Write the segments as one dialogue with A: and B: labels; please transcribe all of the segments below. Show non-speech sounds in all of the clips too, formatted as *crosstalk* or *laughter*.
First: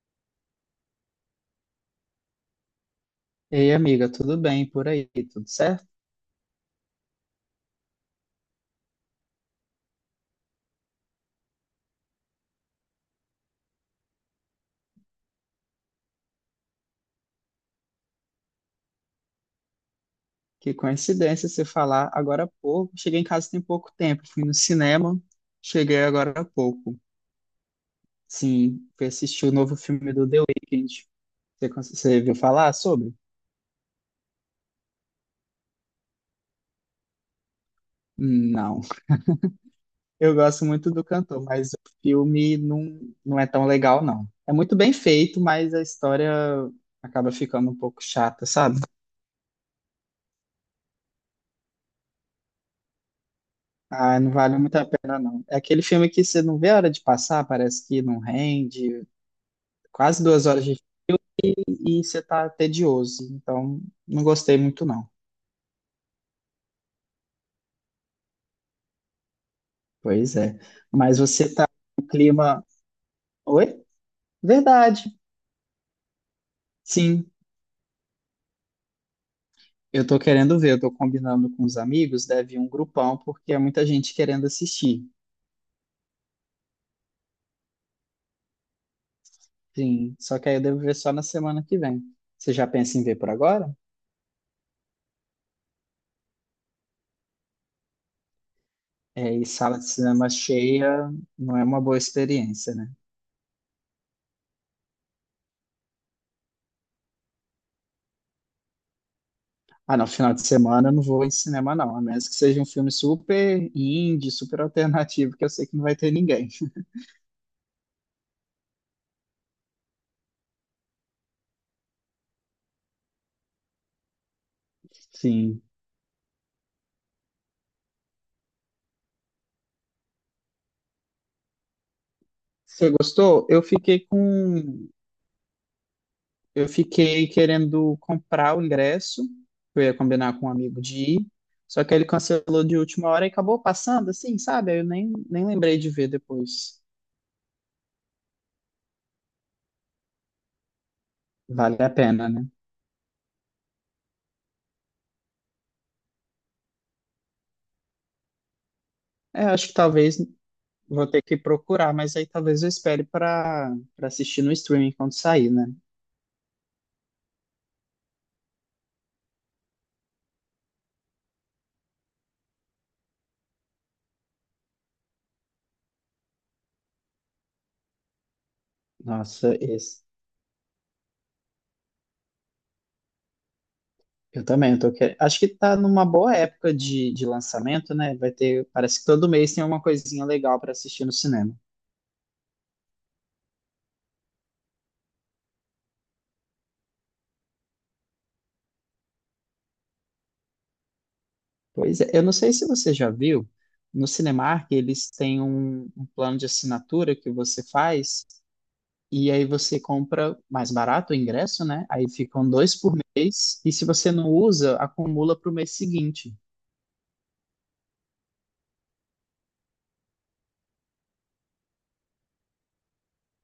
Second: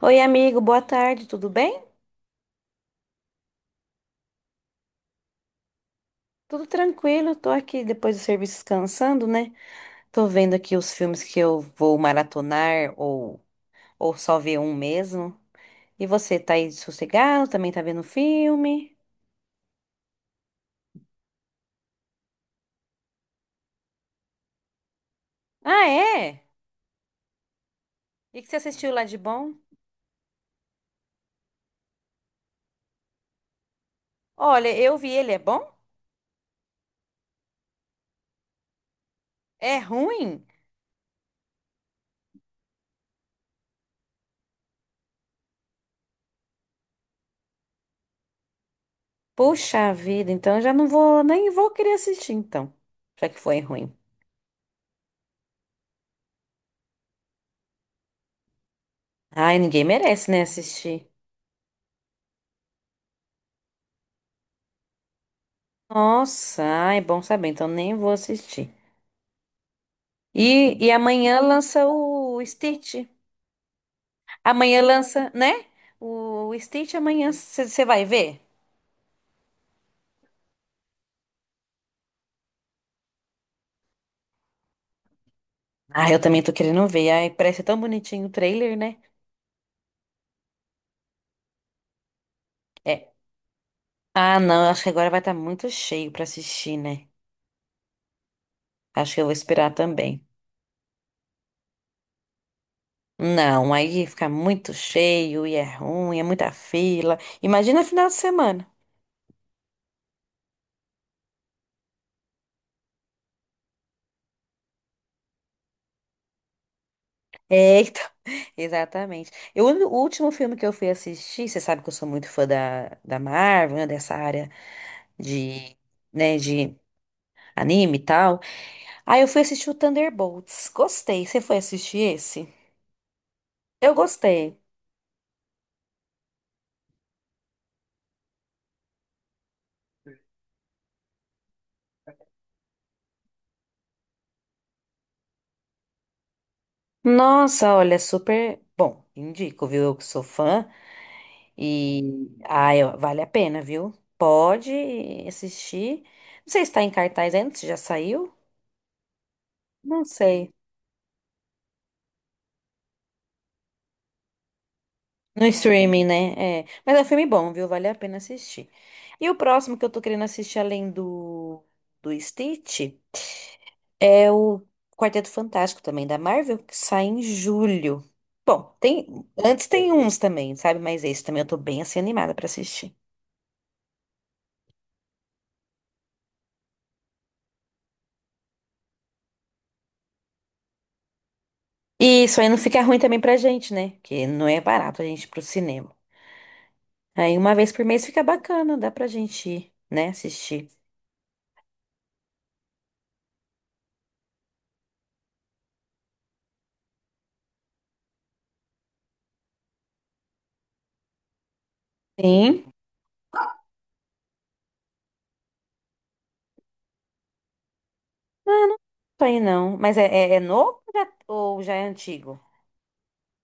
A: Oi, amigo, boa tarde, tudo bem?
B: Ei, amiga, tudo bem por aí? Tudo certo?
A: Tudo tranquilo, tô aqui depois do serviço descansando, né? Tô vendo aqui os filmes que eu vou maratonar ou só ver um mesmo. E você, tá aí sossegado? Também tá vendo filme?
B: Que coincidência você falar agora há pouco. Cheguei em casa tem pouco tempo, fui no cinema,
A: Ah,
B: cheguei agora
A: é?
B: há pouco.
A: E que você
B: Sim,
A: assistiu lá
B: fui
A: de
B: assistir o
A: bom?
B: novo filme do The Weeknd. Você viu falar sobre?
A: Olha, eu vi ele, é bom?
B: Não.
A: É
B: Eu
A: ruim?
B: gosto muito do cantor, mas o filme não, não é tão legal, não. É muito bem feito, mas a história acaba ficando um pouco chata, sabe?
A: Puxa vida, então eu já não vou, nem vou querer assistir então, já que foi ruim.
B: Ah, não vale muito a pena, não. É aquele filme que você não vê a hora de passar, parece que não rende,
A: Ai, ninguém
B: quase
A: merece, né,
B: 2 horas de
A: assistir.
B: filme e você tá tedioso. Então, não gostei muito, não.
A: Nossa, ai, é bom saber, então nem vou assistir.
B: Pois é.
A: E
B: Mas
A: amanhã
B: você tá
A: lança
B: no
A: o
B: clima.
A: Stitch.
B: Oi?
A: Amanhã
B: Verdade.
A: lança, né? O Stitch
B: Sim,
A: amanhã você vai ver?
B: eu tô querendo ver, eu tô combinando com os amigos, deve ir um grupão, porque é muita gente querendo assistir.
A: Ah, eu também tô querendo ver. Ai, parece tão bonitinho o trailer, né?
B: Sim, só que aí eu devo ver só na semana que vem. Você já pensa
A: É.
B: em ver por agora?
A: Ah, não, acho que agora vai estar muito cheio pra assistir, né? Acho que eu vou
B: É, e
A: esperar
B: sala de
A: também.
B: cinema cheia não é uma boa experiência, né?
A: Não, aí fica muito cheio e é ruim, é muita fila. Imagina final de semana.
B: Ah, não, final de semana eu não vou em cinema, não. A menos que seja um filme super indie, super alternativo, que eu sei que não vai ter ninguém.
A: É, então, *laughs* exatamente. Eu, o último filme que eu fui assistir, você sabe que eu sou muito fã da Marvel, né, dessa área
B: Sim.
A: de, né, de anime e tal. Aí eu fui assistir o Thunderbolts. Gostei. Você foi assistir esse?
B: Você gostou? Eu
A: Eu
B: fiquei
A: gostei.
B: com. Eu fiquei querendo comprar o ingresso, que eu ia combinar com um amigo de ir, só que ele cancelou de última hora e acabou passando, assim, sabe? Aí eu nem lembrei de ver depois.
A: Nossa, olha, super bom. Indico, viu? Eu que sou fã
B: Vale a
A: e
B: pena, né?
A: ah ó, vale a pena, viu? Pode assistir. Não sei se tá em cartaz ainda, se já saiu.
B: É, acho que
A: Não
B: talvez
A: sei.
B: vou ter que procurar, mas aí talvez eu espere para assistir no streaming quando
A: No
B: sair, né?
A: streaming, né? É. Mas é um filme bom, viu? Vale a pena assistir. E o próximo que eu tô querendo assistir além do, Stitch é o Quarteto Fantástico também da Marvel, que sai em julho. Bom,
B: Nossa,
A: antes tem
B: esse.
A: uns também, sabe? Mas esse também eu tô bem assim animada pra assistir.
B: Eu também, eu tô querendo. Acho que tá numa boa época de lançamento, né? Vai ter, parece que todo mês tem uma coisinha legal para assistir no cinema.
A: E isso aí não fica ruim também pra gente, né? Que não é barato a gente ir pro cinema. Aí uma vez por mês fica bacana, dá pra gente ir, né? Assistir.
B: Pois é, eu não sei se você já viu, no Cinemark eles têm um plano de assinatura que você faz e aí você compra mais barato o ingresso, né? Aí ficam
A: Sim.
B: dois por mês e se você não usa, acumula para o mês seguinte.
A: Ah, não sei não. Mas é novo ou ou já é antigo?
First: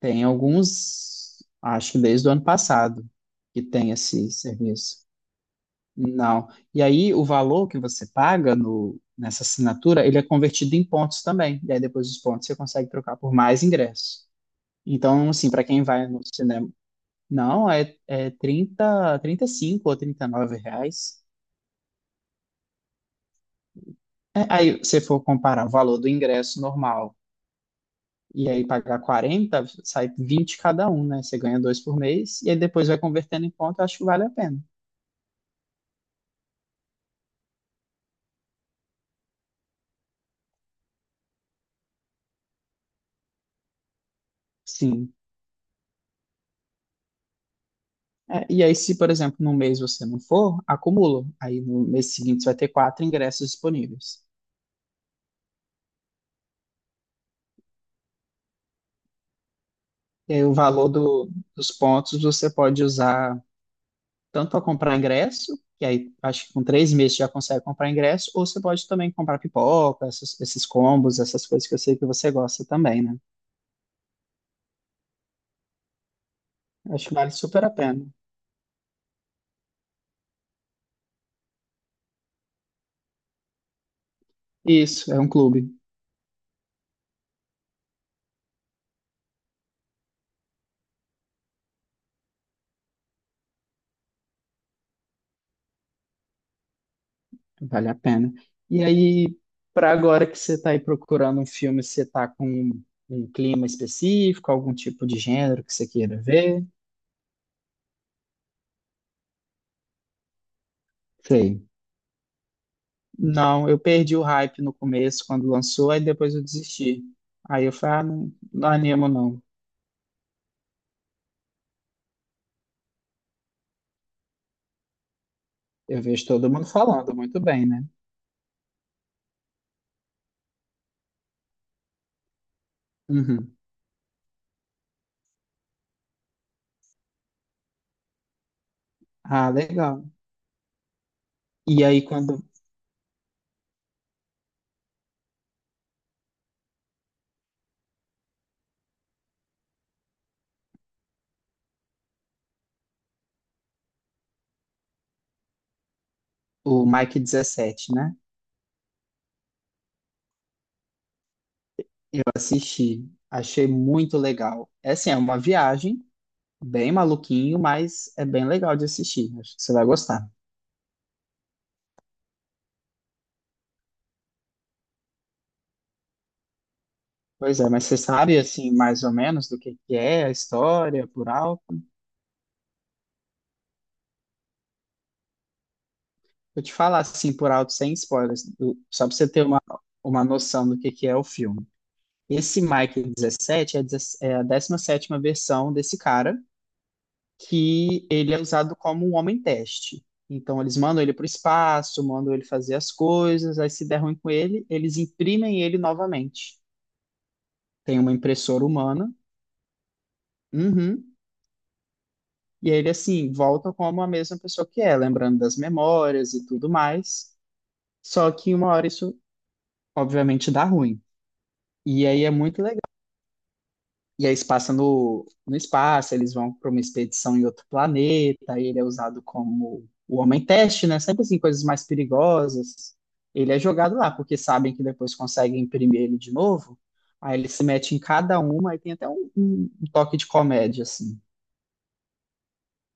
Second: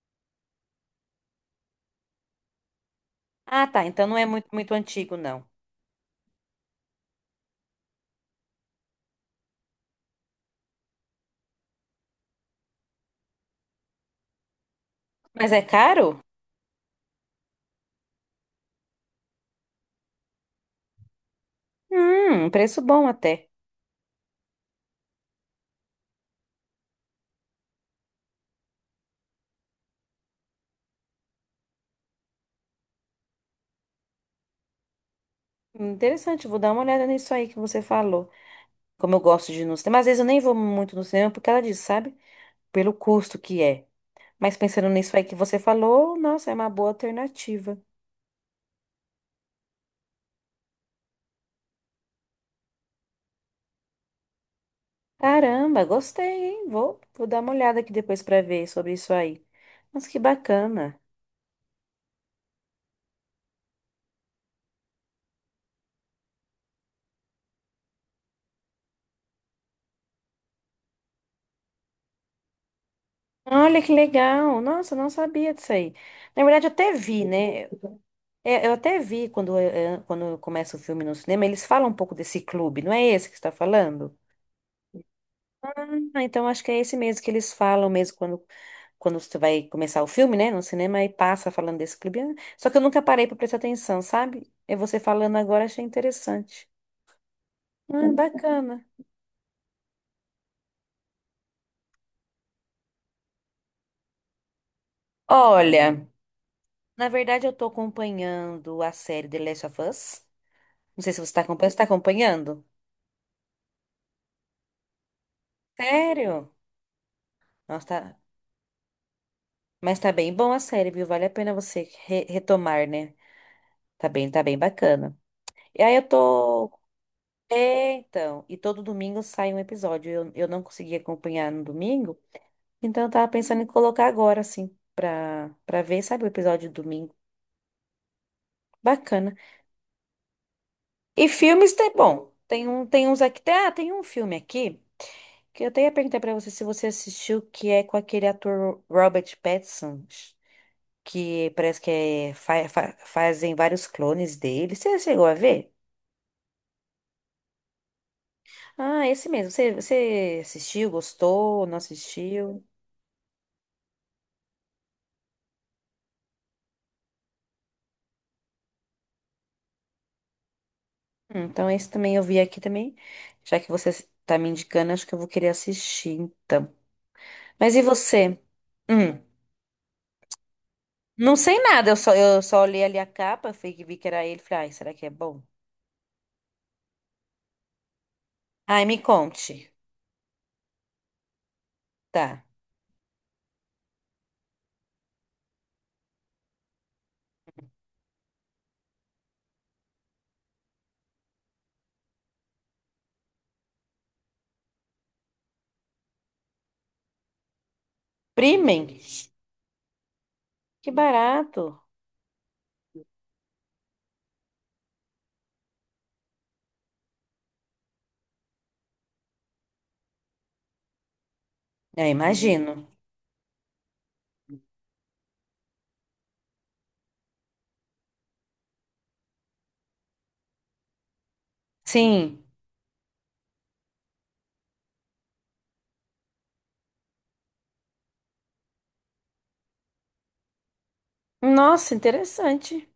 B: Tem alguns, acho que desde o ano passado, que
A: Ah, tá.
B: tem
A: Então não é
B: esse
A: muito, muito
B: serviço.
A: antigo, não.
B: Não. E aí, o valor que você paga no, nessa assinatura, ele é convertido em pontos também. E aí, depois dos pontos, você consegue trocar por mais ingressos. Então, assim,
A: Mas é
B: para quem vai
A: caro?
B: no cinema, não, é 30, 35 ou 39 reais.
A: Preço bom até.
B: É, aí, se for comparar o valor do ingresso normal e aí pagar 40 sai 20 cada um, né? Você ganha dois por mês e aí depois vai convertendo em ponto, eu acho que vale a pena.
A: Interessante, vou dar uma olhada nisso aí que você falou. Como eu gosto de ir no cinema, às vezes eu nem vou muito no cinema por causa disso, sabe? Pelo custo que é. Mas pensando
B: Sim.
A: nisso aí que você falou, nossa, é uma boa alternativa.
B: É, e aí, se, por exemplo, num mês você não for, acumula. Aí no mês seguinte você vai ter quatro ingressos disponíveis.
A: Caramba, gostei, hein? Vou dar uma olhada aqui depois pra ver sobre isso aí. Mas que
B: E aí o valor
A: bacana.
B: dos pontos você pode usar tanto para comprar ingresso, que aí acho que com 3 meses você já consegue comprar ingresso, ou você pode também comprar pipoca, esses combos, essas coisas que eu sei que você gosta também, né?
A: Olha que legal. Nossa, eu não sabia disso aí. Na verdade, eu até
B: Acho que
A: vi,
B: vale
A: né?
B: super a pena.
A: É, eu até vi quando começa o filme no cinema, eles falam um pouco desse clube, não é esse que você está falando?
B: Isso, é um clube.
A: Ah, então acho que é esse mesmo que eles falam mesmo quando você vai começar o filme, né, no cinema, e passa falando desse clube. Ah, só que eu nunca parei pra prestar atenção, sabe? É você falando agora, achei interessante.
B: Vale a
A: Ah,
B: pena.
A: bacana.
B: E aí, para agora que você está aí procurando um filme, você está com um clima específico, algum tipo de gênero que você
A: Olha,
B: queira ver?
A: na verdade eu tô acompanhando a série The Last of Us. Não sei se você tá
B: Sei.
A: acompanhando. Você tá acompanhando?
B: Não, eu perdi o hype no começo, quando lançou, aí depois eu
A: Sério?
B: desisti. Aí eu
A: Nossa,
B: falei, ah,
A: tá...
B: não, não animo não.
A: Mas tá bem bom a série, viu? Vale a pena você retomar, né? Tá bem bacana. E aí
B: Eu
A: eu
B: vejo todo mundo
A: tô...
B: falando muito bem, né?
A: É, então, e todo domingo sai um episódio. Eu não consegui acompanhar no domingo, então eu tava
B: Uhum.
A: pensando em colocar agora, assim, pra, ver, sabe, o episódio de domingo. Bacana.
B: Ah, legal.
A: E filmes
B: E
A: tem,
B: aí,
A: bom,
B: quando
A: tem uns aqui, ah, tem um filme aqui que eu até ia perguntar pra você se você assistiu, que é com aquele ator Robert Pattinson, que parece que é, fazem vários clones dele. Você chegou a ver?
B: o Mike 17 né?
A: Ah, esse mesmo. Você assistiu, gostou, não
B: Eu
A: assistiu?
B: assisti, achei muito legal. É assim, é uma viagem, bem maluquinho, mas é bem legal de assistir. Acho que você vai gostar.
A: Então esse também eu vi aqui também. Já que você tá me indicando, acho que eu vou querer assistir, então.
B: Pois é,
A: Mas e
B: mas você
A: você?
B: sabe, assim, mais ou
A: Hum.
B: menos do que é a história por
A: Não sei
B: alto?
A: nada, eu só olhei ali a capa, fui que vi que era ele, falei, ai, será que é bom?
B: Vou te falar, assim, por alto, sem spoilers,
A: Ai, me
B: só para você ter uma,
A: conte.
B: uma noção do que é o filme.
A: Tá.
B: Esse Mike 17 é a 17ª versão desse cara, que ele é usado como um homem-teste. Então, eles mandam ele para o espaço, mandam ele fazer as coisas, aí se der ruim com ele, eles imprimem ele novamente. Tem uma impressora
A: Premium?
B: humana.
A: Que
B: Uhum.
A: barato.
B: E ele, assim, volta como a mesma pessoa que é, lembrando das memórias e tudo mais. Só que uma hora isso, obviamente, dá ruim. E
A: É,
B: aí é muito
A: imagino.
B: legal. E aí se passa no espaço, eles vão para uma expedição em outro planeta, aí ele é usado como o homem-teste, né? Sempre assim, coisas mais
A: Sim.
B: perigosas. Ele é jogado lá, porque sabem que depois conseguem imprimir ele de novo. Aí ele se mete em cada uma, aí tem até um, um toque de comédia, assim.
A: Nossa, interessante.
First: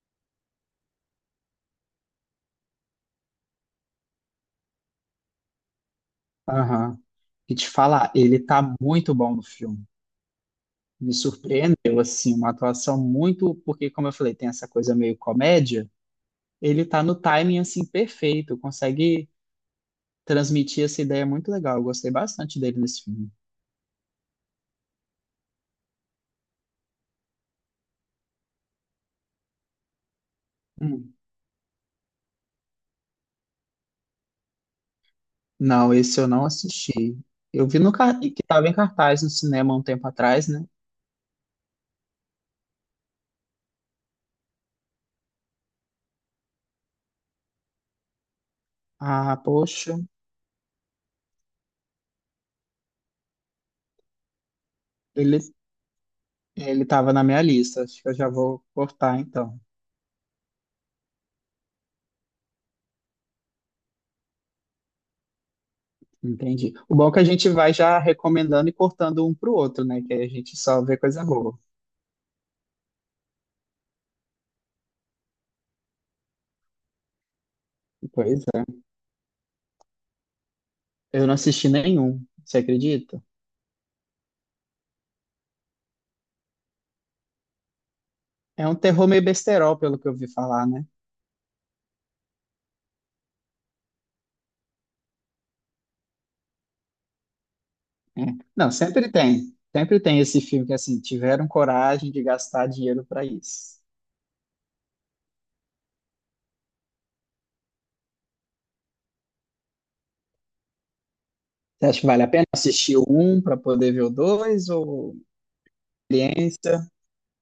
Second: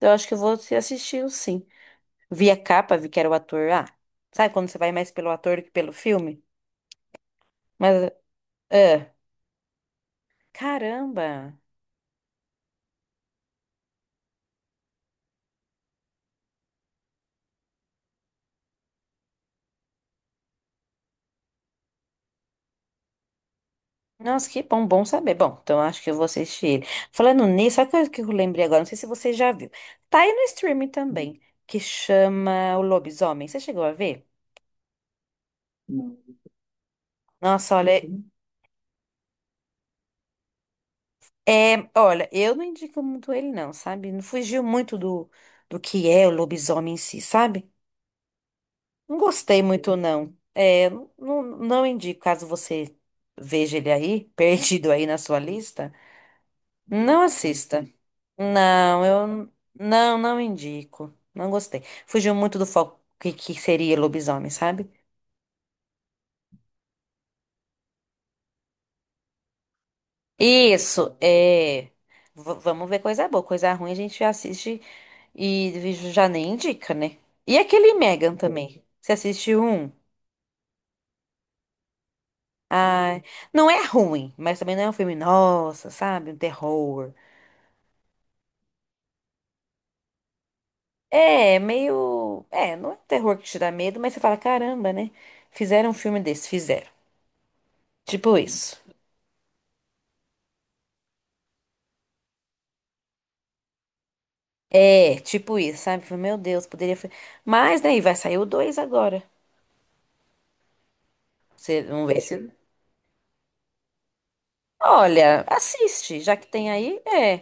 A: Eu acho que eu vou assistir o sim. Vi a capa, vi que era o ator. Ah, sabe quando você vai mais pelo ator do que pelo filme?
B: Aham. E te
A: Mas,
B: falar, ele tá
A: é.
B: muito bom no filme. Me
A: Caramba.
B: surpreendeu, assim, uma atuação muito, porque, como eu falei, tem essa coisa meio comédia, ele tá no timing, assim, perfeito, consegue transmitir essa ideia muito legal, eu gostei bastante dele nesse filme.
A: Nossa, que bom, bom saber. Bom, então acho que eu vou assistir ele. Falando nisso, sabe o que eu lembrei agora? Não sei se você já viu. Tá aí no streaming
B: Hum.
A: também, que chama O Lobisomem. Você chegou a ver?
B: Não, esse eu não assisti. Eu
A: Nossa,
B: vi no
A: olha,
B: car-
A: uhum.
B: que tava em cartaz no cinema um tempo atrás, né?
A: É, olha, eu não indico muito ele não, sabe? Não fugiu muito do que é o lobisomem em si, sabe? Não
B: Ah,
A: gostei
B: poxa,
A: muito não. É, não, não indico, caso você veja ele aí, *laughs* perdido aí na sua
B: ele,
A: lista,
B: ele tava
A: não
B: na minha lista,
A: assista.
B: acho que eu já vou
A: Não,
B: cortar,
A: eu
B: então.
A: não, não indico. Não gostei. Fugiu muito do foco que seria lobisomem, sabe?
B: Entendi. O bom é que a gente vai já recomendando e cortando um pro outro, né? Que aí a gente só vê
A: Isso,
B: coisa boa.
A: é. Vamos ver coisa boa. Coisa ruim a gente assiste e já nem indica, né? E aquele Megan
B: Pois
A: também. Você assistiu um?
B: Eu não assisti nenhum, você
A: Ai,
B: acredita?
A: não é ruim, mas também não é um filme, nossa, sabe? Um terror.
B: É um terror meio besterol, pelo que eu ouvi falar, né?
A: É, meio. É, não é um terror que te dá medo, mas você fala, caramba, né? Fizeram um filme desse, fizeram.
B: É.
A: Tipo
B: Não,
A: isso.
B: sempre tem. Sempre tem esse filme que, assim, tiveram coragem de gastar dinheiro para isso.
A: É, tipo isso, sabe? Falei, Meu Deus, poderia. Mas, né, e vai sair o 2 agora. Você,
B: Você acha que
A: vamos ver
B: vale a pena
A: se.
B: assistir o um para poder ver o dois ou
A: Olha, assiste, já que tem
B: experiência?
A: aí, é.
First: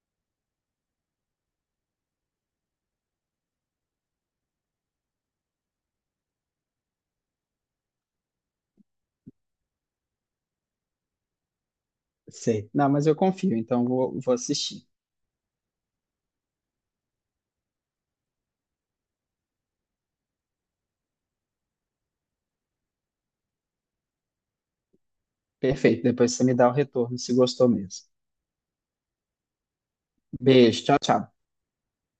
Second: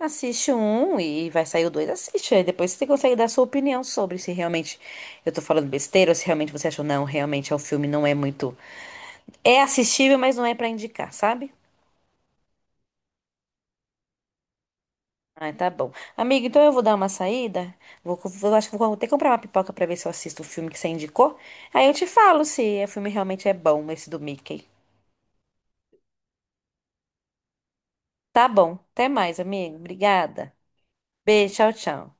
A: Assiste um e vai sair o dois, assiste. Aí depois você consegue dar sua opinião sobre se realmente eu tô falando besteira ou se realmente você achou, não, realmente é o filme não é muito. É assistível, mas não é pra indicar, sabe?
B: Sei. Não, mas eu confio, então vou assistir.
A: Ah, tá bom. Amigo, então eu vou dar uma saída. Acho que vou até comprar uma pipoca pra ver se eu assisto o filme que você indicou. Aí eu te falo se o filme realmente é bom, esse do Mickey.
B: Perfeito, depois você me dá o retorno, se gostou mesmo.
A: Tá bom. Até mais, amigo. Obrigada.
B: Beijo, tchau, tchau.
A: Beijo, tchau, tchau.